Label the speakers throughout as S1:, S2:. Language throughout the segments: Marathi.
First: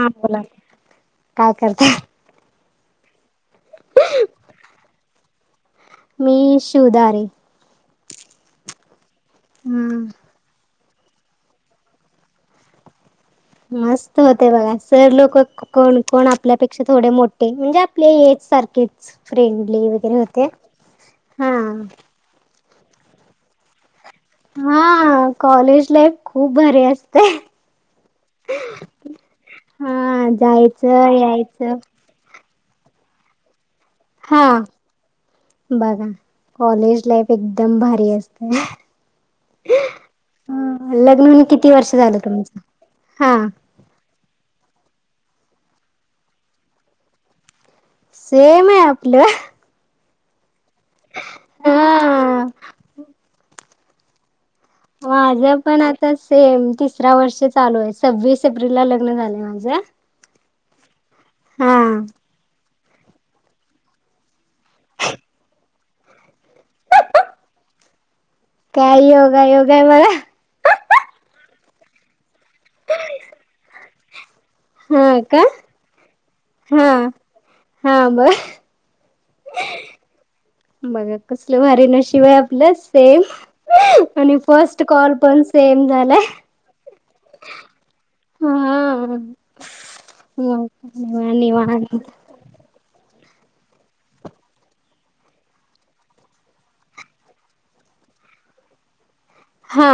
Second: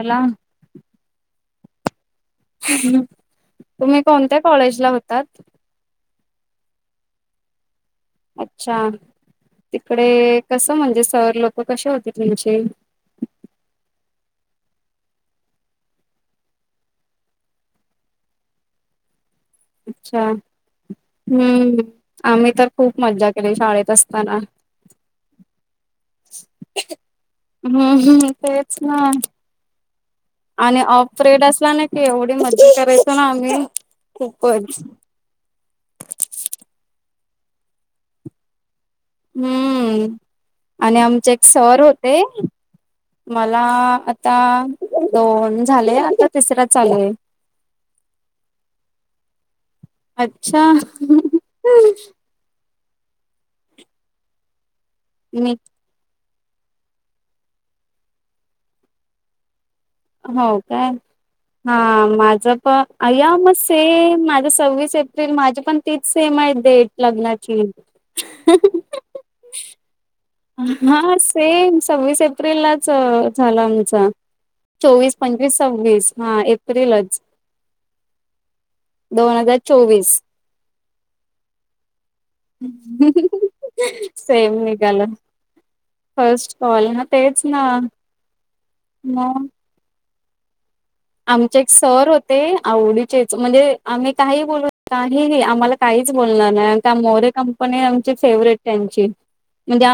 S1: हां बोला काय करताय?
S2: तुम्ही कोणत्या कॉलेजला होतात?
S1: मी शिवदारी.
S2: अच्छा
S1: हम्म.
S2: तिकडे कस म्हणजे सर लोक कसे होते तुमचे?
S1: मस्त होते बघा सर लोक कोण कोण आपल्यापेक्षा थोडे मोठे म्हणजे आपले एज सारखे. फ्रेंडली वगैरे
S2: अच्छा
S1: होते हा.
S2: हम्म आम्ही तर खूप मजा केली शाळेत अस
S1: हा कॉलेज लाईफ खूप भारी असते.
S2: हम्म हम् तेच ना.
S1: हा
S2: आणि
S1: जायचं
S2: ऑफ पिरेड असला
S1: यायचं.
S2: ना एवढी मदत करायचो ना आम्ही
S1: हा
S2: खूपच
S1: बघा कॉलेज लाईफ एकदम भारी असत्या.
S2: हम्म आणि
S1: लग्न
S2: आमचे एक
S1: होऊन किती
S2: सर
S1: वर्ष झालं
S2: होते
S1: तुमचं? हा
S2: मला आ ता दोन झाले आता तिसर चालू हे.
S1: सेम आहे आपलं.
S2: अच्छा.
S1: हा
S2: मी
S1: माझं पण आता सेम तिसरा वर्ष चालू आहे सव्वीस एप्रिल ला लग्न झालंय माझं.
S2: हो काय हा माझ प आया मग सेम माझं सव्वीस एप्रिल माझी पण तीच सेम आहे डेट लग्नाची. [unintelligible]
S1: काय योगा योगा आहे मला.
S2: हा सेम सव्वीस एप्रिल लाच झाल आमचा.
S1: हा
S2: चोवीस,
S1: का?
S2: पंचवीस, सव्वीस, हा ऐप
S1: हा हा बर.
S2: दोन हजार चोवीस.
S1: बघा कसलं भारी नशिब हाय आप आपल सेम आणि
S2: सेम
S1: फर्स्ट
S2: निघाला
S1: कॉल पण सेम झालाय.
S2: फर्स्ट कॉल आहे ना तेच ना. मग,
S1: हम्.
S2: आमचे एक सर हो ते आवडीचेच म्हणजे आम्ही काही बोलू काहीही आम्हाला काहीच बोलणार नाही का मोरे का पण हे आमचे फेवरेट त्यांचे म्हणजे
S1: हा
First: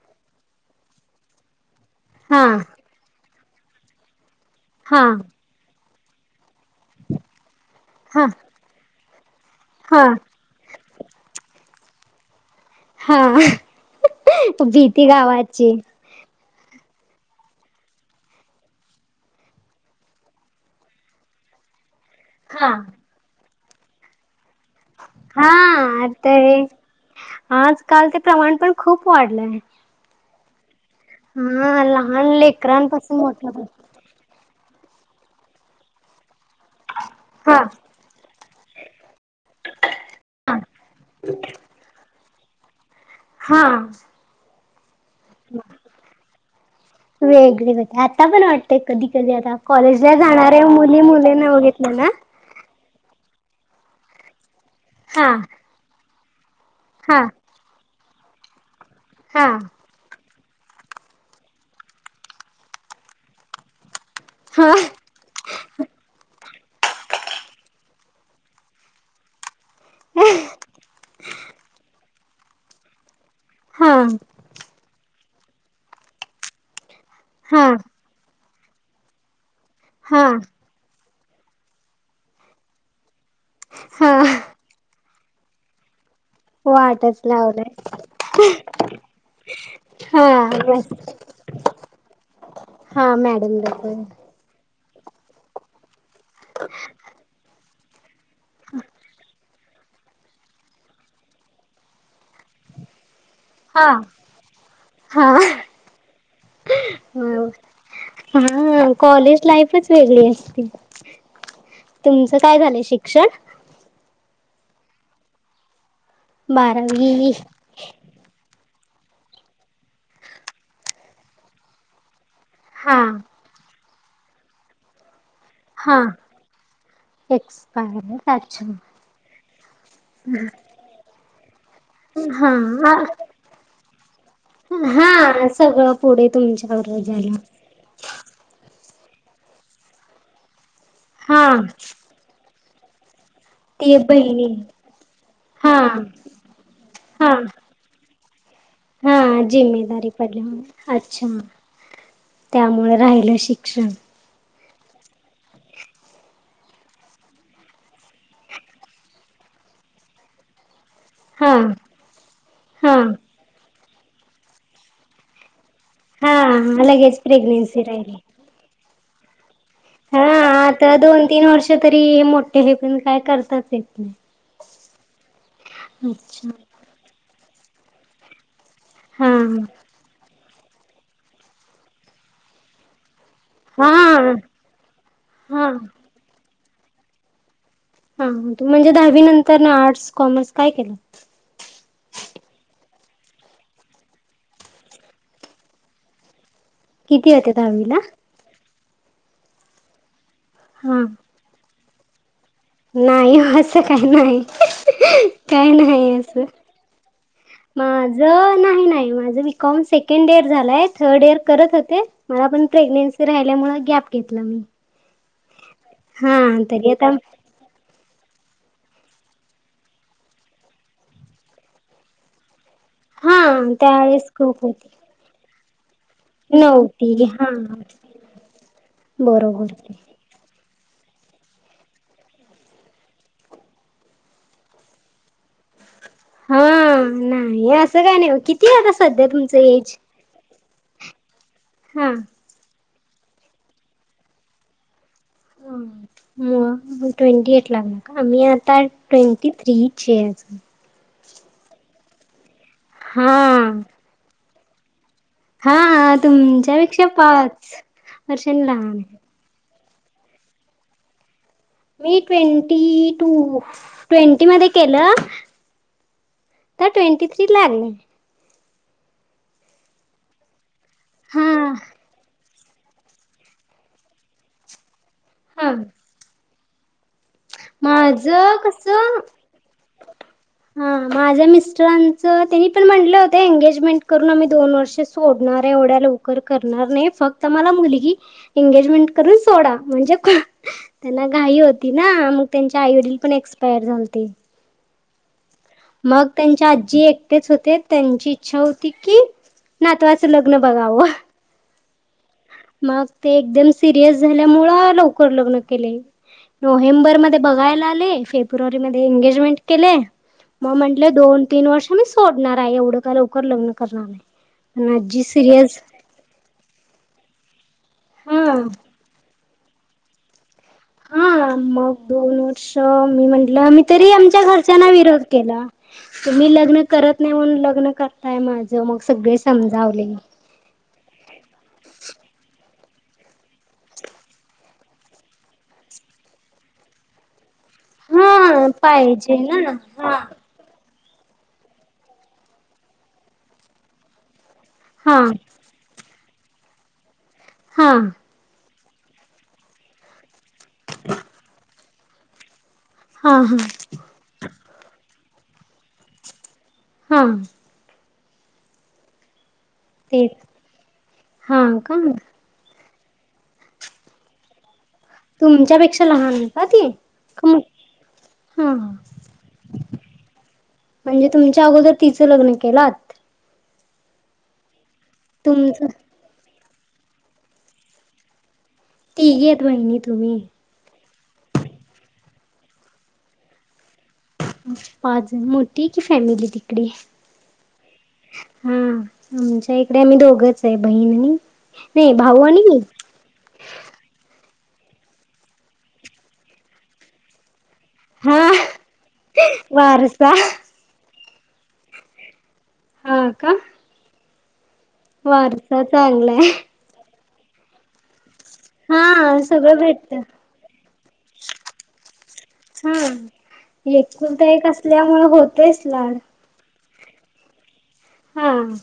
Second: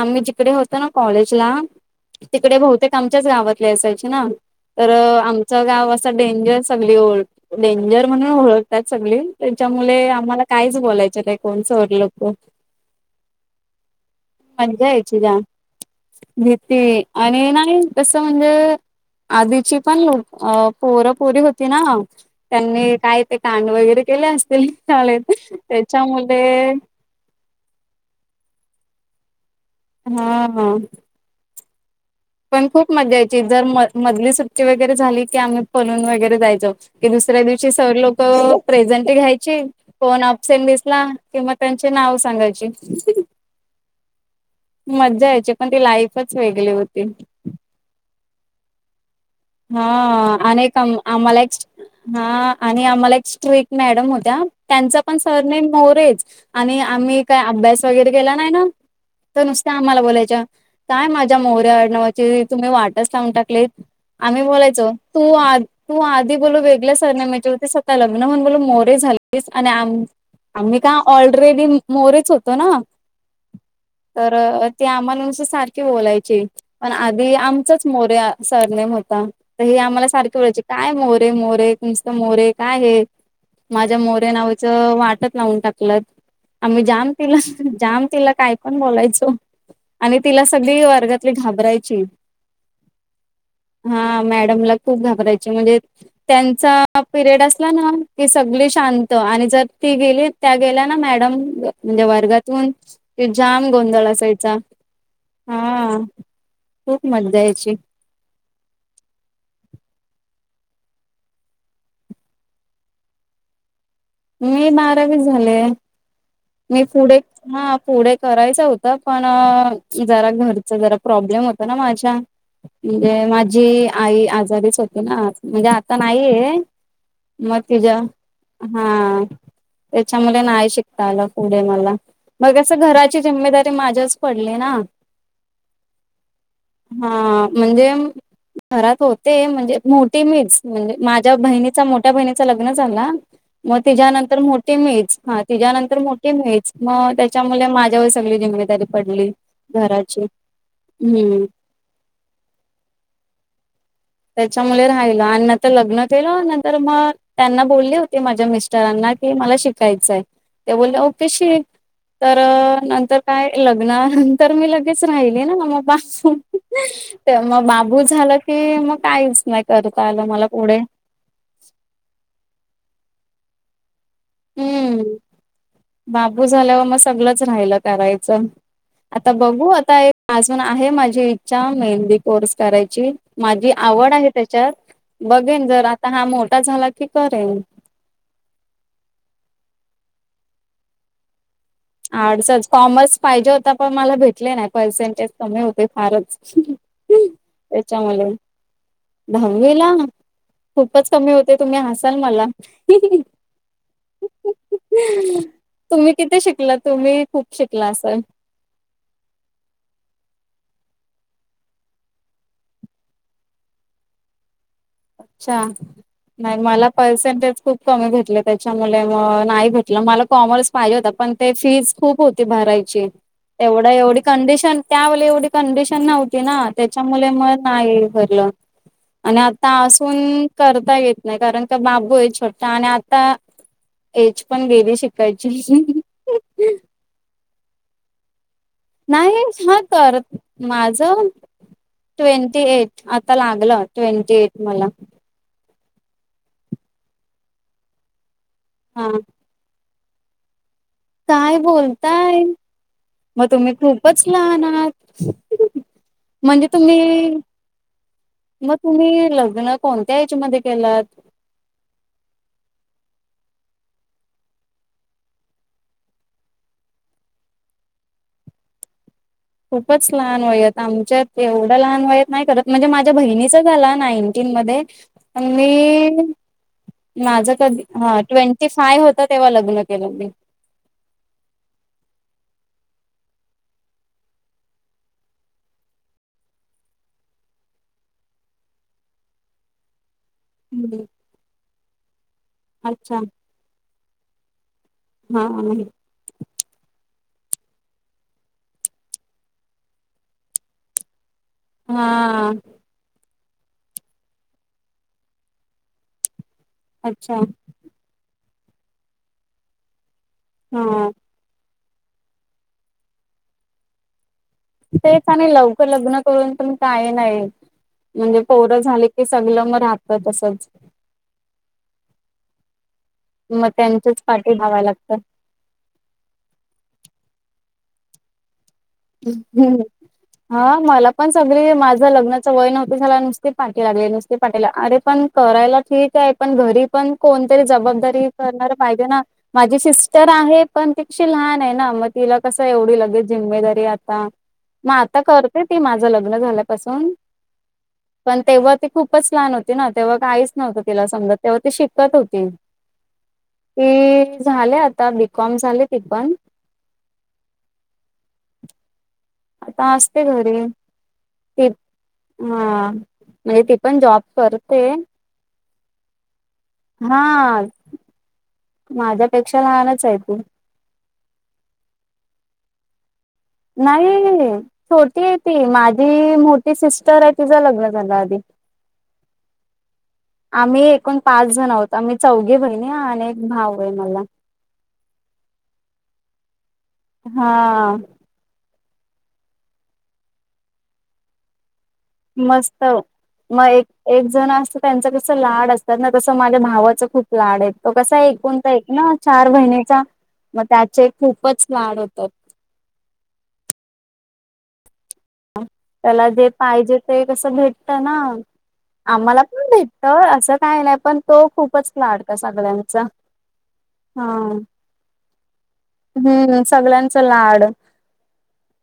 S2: आम्ही जिकडे होतो ना कॉलेजला
S1: हा
S2: तिकडे बहुत आमच्याच गावातले असायचे ना तर
S1: हा
S2: आमचं गाव असं डेंजर सगळी ओल्ड डेंजर
S1: हा
S2: म्हणून ओळखतात सगळी
S1: हा
S2: त्याच्यामुळे आम्हाला कायच बोलायचं नाही कोण सर लोकं.
S1: हा
S2: मज्जा
S1: भीती
S2: यायची जाम
S1: गावाची.
S2: भीती आणि नाही तस म्हणजे आधीची पण लूट अ पोर पोरी होती ना
S1: हा
S2: त्यांनी काय ते कांड वगैरे केले असतील. चाले
S1: हा आता हे
S2: त्याच्यामुळे
S1: आजकाल ते प्रमाण पण खूप वाढलंय.
S2: हा.
S1: हा लहान
S2: पण खूप मजा
S1: लेकरांपासून
S2: यायची जर
S1: मोठ्यापर्यंत.
S2: म मधली सुट्टी वगैरे झाली की आम्ही फलून वगैरे जायचो की दुसऱ्या
S1: हा
S2: दिवशी सर् लोक प्रेझंटी घ्यायची कोण अपसेंट दिसला किंवा त्यांचे नाव सांगायची.
S1: हा.
S2: मज्जा यायची पण ती लाईफच वेगळी होती.
S1: वेगळे होती आता पण वाटतय कधी कधी आता
S2: हा
S1: कॉलेज ला जाणारे
S2: आणि एक
S1: मुली मुले
S2: आम्हाला एक
S1: ना बघितल ना
S2: हा आणि आम्हाला एक स्ट्रेट मॅडम होत्या त्यांचा पण
S1: हा
S2: सरनेम मोरेच. आणि
S1: हा
S2: आम्ही काय अभ्यास वगैरे केला नाही ना तर
S1: हा
S2: नुसत्या आम्हाला बोलायच्या काय माझ्या मोरे आडनावाची तुम्ही वाटच लावून टाकली. आम्ही
S1: हा
S2: बोलायचो, तू आ तू आधी बोलू वेगळ्या सरनेम्याची होतीस आता लग्न म्हणून बोल मोरे झाल आणि आम्ही का ऑलरेडी मोरीच होतो ना.
S1: हा.
S2: ती आम्हाला नुस सारखी बोलायची पण आधी
S1: हा
S2: आमचच मोरे सरनेम हो. हे आम्हाला
S1: हा
S2: सारखे म्हणायचे काय मोरे मोरे नुस्त मोरे काय आहे. माझ्या
S1: हा
S2: मोर्या नावाचं वाटत लावून टाकल. आम्ही जाम
S1: वाटच
S2: तिला
S1: लावलंय
S2: जाम तिला काय पण बोलायचो. आणि
S1: हा
S2: तिला सगळी वर्गातली घाबरायची.
S1: हा मॅडम र
S2: हा मॅडमला खूप घाबरायची म्हणजे त्यांचा पिरियड असला ना. की सगळी शांत आणि जर ती गेली त्या गेल्या ना मॅडम म्हणजे वर्गातून. ते जाम
S1: हा
S2: गोंधळ असायचा
S1: हा
S2: हा खूप मज्जा यायची.
S1: हा कॉलेज लाईफच वेगळी असते. तुमचं काय झालंय शिक्षण?
S2: मी बारावी झाले मी पुढे
S1: बारावी
S2: हा पुढे. करायचं होतं पण जरा घरच जरा प्रॉब्लेम होत ना माझ्या.
S1: हा
S2: म्हणजे माझी आई आजारीच होती ना. म्हणजे आता
S1: हा
S2: नाहीय मग तुझ.
S1: ह.
S2: त्याच्यामुळे नाही शिकता आला पुढे मला मगं
S1: हा
S2: घराची जिम्मेदारी माझ्याच. पडली ना
S1: हा सगळं पुढे तुमच्याक जा्यायला.
S2: हा म्हणजे घरात होते म्हणजे मोठी मीच म्हणजे माझ्या
S1: हा
S2: बहिणीचा मोठ ्या बहिणीच लग्न झालंला मग
S1: ती
S2: तिच्यानंतर
S1: बहिणी
S2: मोठी मीच हा तिच्यानंतर मोठी मीच मग
S1: हा
S2: त्याच्यामुळे माझ्या. सगळी जिम्मेदारी.
S1: हा
S2: पडली
S1: जिम्मेदारी
S2: घराची
S1: पडली अच्छा.
S2: हम्म
S1: त्यामुळे राहिलं शिक्षण
S2: त्याच्यामुळे राहिल आणि तर लग्न केलं नंतर मग त्यांना बोलली होती माझ्या मिस्टरांना कि मला शिक कायचय ते बोलले.
S1: हा
S2: कशी तर
S1: हा
S2: नंतर काय लग्नानंतर मी लगेच राहिली ना मग.
S1: हा लगेच
S2: मग
S1: प्रेग्नेन्सी
S2: बाबू
S1: राहिली
S2: झालं की मग काहीच नाही. कर
S1: हा
S2: कालं मला पुढे.
S1: आता दोन तीन वर्ष. क तरी हे मोठे हे पण काय करताात येत नाही.
S2: हम्म बाबू
S1: अच्छा
S2: झाल्यावर मग सगळच राहिलं करायचं.
S1: हा
S2: आता बघू आता अजून आहे माझी इच्छा मेहंदी कोर्स करायची. माझी
S1: हा
S2: आवड आहे त्याच्यात बघेन
S1: हा
S2: जर आता हा मोठा झाला की करेन.
S1: हा म्हणजे दहावी नंतर ना आर्ट्स कॉमर्स काय केलं.
S2: आर्डसच कॉमर्स पाहिजे होता पण मला भेटले नाही पर्सेंटेज कमी होते फारच.
S1: किती होते दहावीला
S2: त्याच्यामुळे दहावी ला
S1: हा
S2: खूपच कमी होते. ते तुम्ही हसाल मला.
S1: नाही असं काय नाही काय
S2: तुम्ही
S1: नाही
S2: किती
S1: असं.
S2: शिकला तुम्ही खूप शिकला
S1: माझ
S2: असाल
S1: नाही नाही माझ. कॉम सेकंड इयर झालाय थर्ड इयर करत होते. मला पण प्रेग्नेन्सी राहिल्यामुळे गॅप घेतलं मी.
S2: अच्छा
S1: हा
S2: नाही मला
S1: तरी आता
S2: पर्सेंटेज खूप. कमी भेटले त्याच्यामुळे मग नाही भेटलं मला कॉमर्स पाहिजे होता पण ते फीज खूप होती भरायची
S1: हा
S2: एवढा एवढी
S1: त्यावेळेस खूप
S2: कंडिशन
S1: होती
S2: त्यावेळी एवढी कंडिशन नव्हती ते ना त्याच्या
S1: नव्हती
S2: मुले म
S1: हा
S2: नाही भरलं आणि
S1: बरोबर
S2: पण करता येत नाही कारण का बाबू आहे छोटा आणि आता एज पण गेली शिकायची
S1: हा नाही असं काय नाही कि
S2: नाही हां कारत माझ
S1: हा
S2: ट्वेंटी एट आता लागलं ट्वेंटी एट मला
S1: म ट्वेंटी एट लागला का आ मी आता तर
S2: हा
S1: ट्वेंटी थ्री ची आहे अजून
S2: काय बोलताय मग तुम्ही
S1: हा
S2: खूपच लहान आहात
S1: हा
S2: म्हणजे
S1: तुमच्यापेक्षा
S2: तुम्ही
S1: पाच वर्षांनी
S2: मग
S1: लहान आहे.
S2: तुम्ही लग्न कोणत्या एज मध्ये केलत
S1: मी ट्वेंटी टू ट्वेंटी मध्ये केलं तआता ट्वेंटी थ्री लागली
S2: खूपच लहान वयात, आमच्यात
S1: हा
S2: एवढं लहान वयात नाही करत म्हणजे माझ्यां बहिणीच झालां नाईन्टीन मध्यें
S1: हा
S2: मी माझं कधी हां
S1: माझं
S2: ट्वेंटी फायंव होतं तेंव्हा लग्नं केलं मी
S1: हां माझ्यां मिस्टरांचं त्यांनी पणं म्हणलं होतं एंगेजमेंट करूंन आम्हीं दोन वर्षे सोडणारं आहे एवढ्यां लवकरं करणारं नाहीं फक्तं मलां मुलंगी एंगेजमेंट करूंन सोंडा म्हणजे
S2: हम्म
S1: त्यांनां घाई होती नां मगं त्यांच्या आई वडीलं
S2: अच्छा
S1: पणं एक्सपांयर झालते
S2: हाहा म्हणून
S1: मग त्यांच्या आजी एकटेच होते त्यांची इच्छा होती की नातवाचं लग्न बघावं
S2: हां..
S1: मगं ते एकदंम सिरियस झाल्यांमुळं लवकरं लग्नं केलें मी नोव्हेंबर मध्यें
S2: अच्छा
S1: बघांयला आले फेब्रुवारी मध्यें एंगेजमेंट केले मगं
S2: हा
S1: म्हटलं दोन तीनं वर्ष मी सोडणांर आहे एवढं कां लवकरं लग्नं करणारं नाहीं
S2: तेच आणि लवकरं लग्नं करूंन पणं कांहीं नाहीं म्हणजे
S1: हा
S2: पौर झाले की संगल मगं राहतं तसंच
S1: हां मगं दोन वर्ष मी म्हटलं
S2: मग
S1: मी तरी
S2: त्यांच्याच
S1: आमच्यां
S2: पाठी धावाय
S1: घरच्यांना विरोध
S2: लागतं.
S1: केलां तरं मी लग्नं करतं नाहीं म्हणून लग्नं करतांय माझं मगं सगळें समजावले
S2: हां मलां पणं सगळीं माझं लग्नाचं वयं नव्हतं झालां नुस्ती पाठी लागले नुस्ती पाठीलां अरे पणं करायलां ठीकं आहे पणं घरी पणं कोणतरी जबांबद जबाबदारी
S1: हा
S2: करणारं पाहिजे नां
S1: ना
S2: माझी
S1: हा
S2: सिस्टर आहे पणं तिकशी लहांन आहे नां मगं तिलां कसं एवढी लगेच जिम्मेदारी आतां मगं
S1: हा
S2: आतां करं करते ती माझं लग्नं झाल्यांपासूनं
S1: हां..
S2: पणं तेंव्हा ती खूपचं लहांन होती नां तेंव्हा कांहीच नव्हतं तिला समजतं तेंव्हा ती शिकतं होती
S1: हां हां.
S2: ते झाले आतां बीकॉम झांले ते पणं
S1: हां..
S2: आतां असतें
S1: तेच
S2: घरी
S1: हा
S2: ते
S1: का
S2: हां म्हणजे ती पणं जॉब करते
S1: तुमच्यांपेक्षां लहांन
S2: हां
S1: हा
S2: माझ्यांपेक्षां लहांनचं आहे ती
S1: म्हणजे तुमच्यां अगोदरं तिचं लग्नं केलां तं
S2: नाहीं छोटी आहे ती
S1: तुमचं
S2: मांझी मोठी सिस्टर आहे तिचं लग्नं झालं आधी
S1: तीघैत वहिनी तूम्ही
S2: आम्ही एकूंण पांच जणं आहोतं आम्हीं चौघी बहिणी आणि एक भाऊ आहे मलां
S1: पांच मोठी की फॅमिली तिकंडे
S2: हां
S1: हां आमच्यां इकडे आम्हीं दोघंच आहे बहीण आणि नाही भाऊ आणि मी
S2: मस्तं मगं एक एक जणं असतं त्यांचं कसं लांड असतात नां कसं माझ्यां भावाचं खूप लांड आहेत तो कसां आहे
S1: हा
S2: एकूंणतां एक नां चार महिनेचां
S1: वारसा
S2: मगं त्यांचे खूपचं लांड होतात
S1: हो कां
S2: त्यांला जे
S1: चांगलाय
S2: पाहिजे ते कसं भेटतं नां
S1: हा
S2: आम्हांला पणं
S1: सगळं भेटत
S2: भेटतं असं काहीं नाहीं पणं तो खूपचं कं लांड कां सगळ्यांचा
S1: एकूलतां एक असल्यांमुळें होतयचं लाड
S2: हम्मं हम्मं सगळ्यांचं चां लाड
S1: हम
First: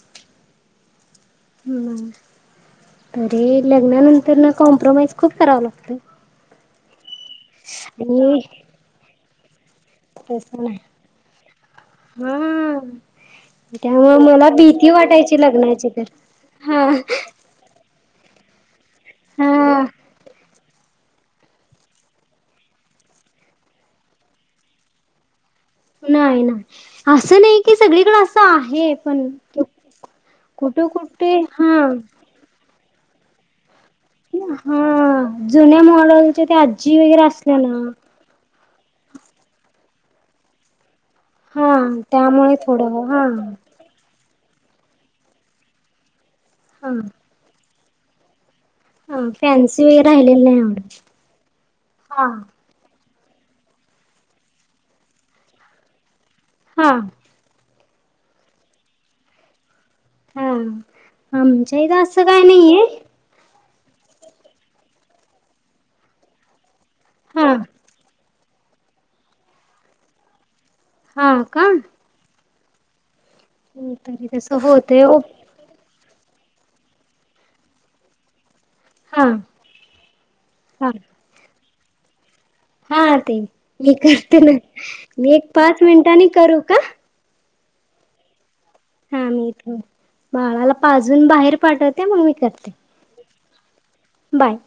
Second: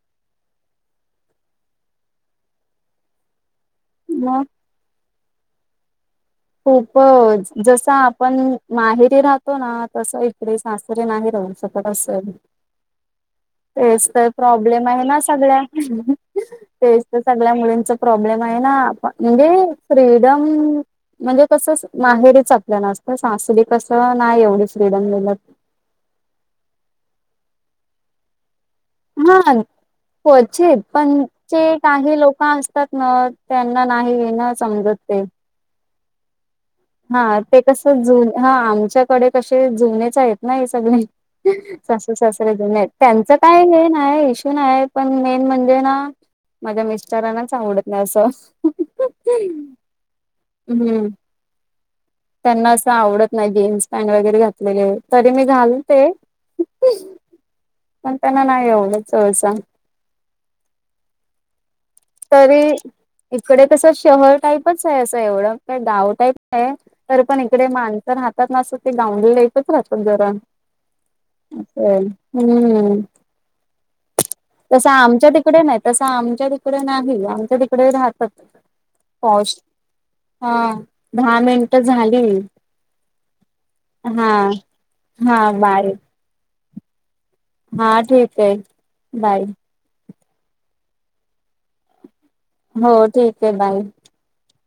S1: हं तरी
S2: मग
S1: लग्नांनंतर नां कॉम्प्रोमाइजं खूंप करावं लागतय
S2: खूपचं जसं
S1: आणि
S2: आपणं माहेरी राहतो जसं रहातो नां तसं ईकडे सासरीे नाहीं राहू शकतं असं
S1: हा
S2: तेचं
S1: त्यामुळे
S2: तरं
S1: मला
S2: प्रॉब्लेम
S1: भीती
S2: आहे नां
S1: वाटायची
S2: सगळा
S1: लग्नाची तर हा
S2: तेचं तरं सं मुल्यामुलींचा प्रॉब्लेम आहे ना आप म्हणजे
S1: हा
S2: फ्रीडम म्हणजे कसं माहेरीच आपल्या ना असतं सासरी नाय एवढ फ्रीडम मीळत
S1: नाही नाही असं नाही की सगळीकडे असं आहे पण
S2: हा क्वचित
S1: कुठे कुठे
S2: पणचे
S1: हा
S2: काही लोक असतात ना त्यांना नाही ये ना
S1: हा
S2: समजत ते
S1: जुन्या मॉडेलच्या त्या आ
S2: हा ते कसं जु हा आमच्याकडे कसे जुनेच आहेत ना हे सगळे
S1: हा
S2: सासू सासरे
S1: त्यामुळे
S2: जुने आहेत
S1: थोडं हा
S2: त्यांच काय नाय इश्यू नाय पण मेन म्हणजे ना माझ्या
S1: हा
S2: मिस्टरांनाच आवडत नाही असं
S1: हा फॅन्सी वगैरे राहिलेलं नाही आवडत हा
S2: ना असं आवडत नाही जीन्स पॅन्ट वगैरे घातलेले तरी मी घालते
S1: हा
S2: पण त्यांना नाही आवडत सहसा
S1: हम आमच्याईथ अस
S2: तरी इकडे तसं शहर टाईपच आहे असं एवढं का गाव टाईप आहे तर पण
S1: हा
S2: इकडे माणसर हातात नसत ते गाऊंडळ टाईपच राहतात जरा
S1: हा का?
S2: असं आहे. हम्म
S1: तरी तसं
S2: तस
S1: होतय ओ
S2: आमच्या तिकडे नाही तसं आमच्या तिक इकडे नाही आमच्या तिकडे राहतात
S1: हा
S2: पौश हा.. दहा मिनट झाली
S1: हा ते मी
S2: हा
S1: करते ना मी
S2: हा
S1: एक पाच
S2: बाय
S1: मिनिटांनी करू का
S2: हा ठीक हाय
S1: हा मी इथ बाळाला पाजून बाहेर पाठवते मग मी करते
S2: हो ठीक आहे बाई
S1: बाय.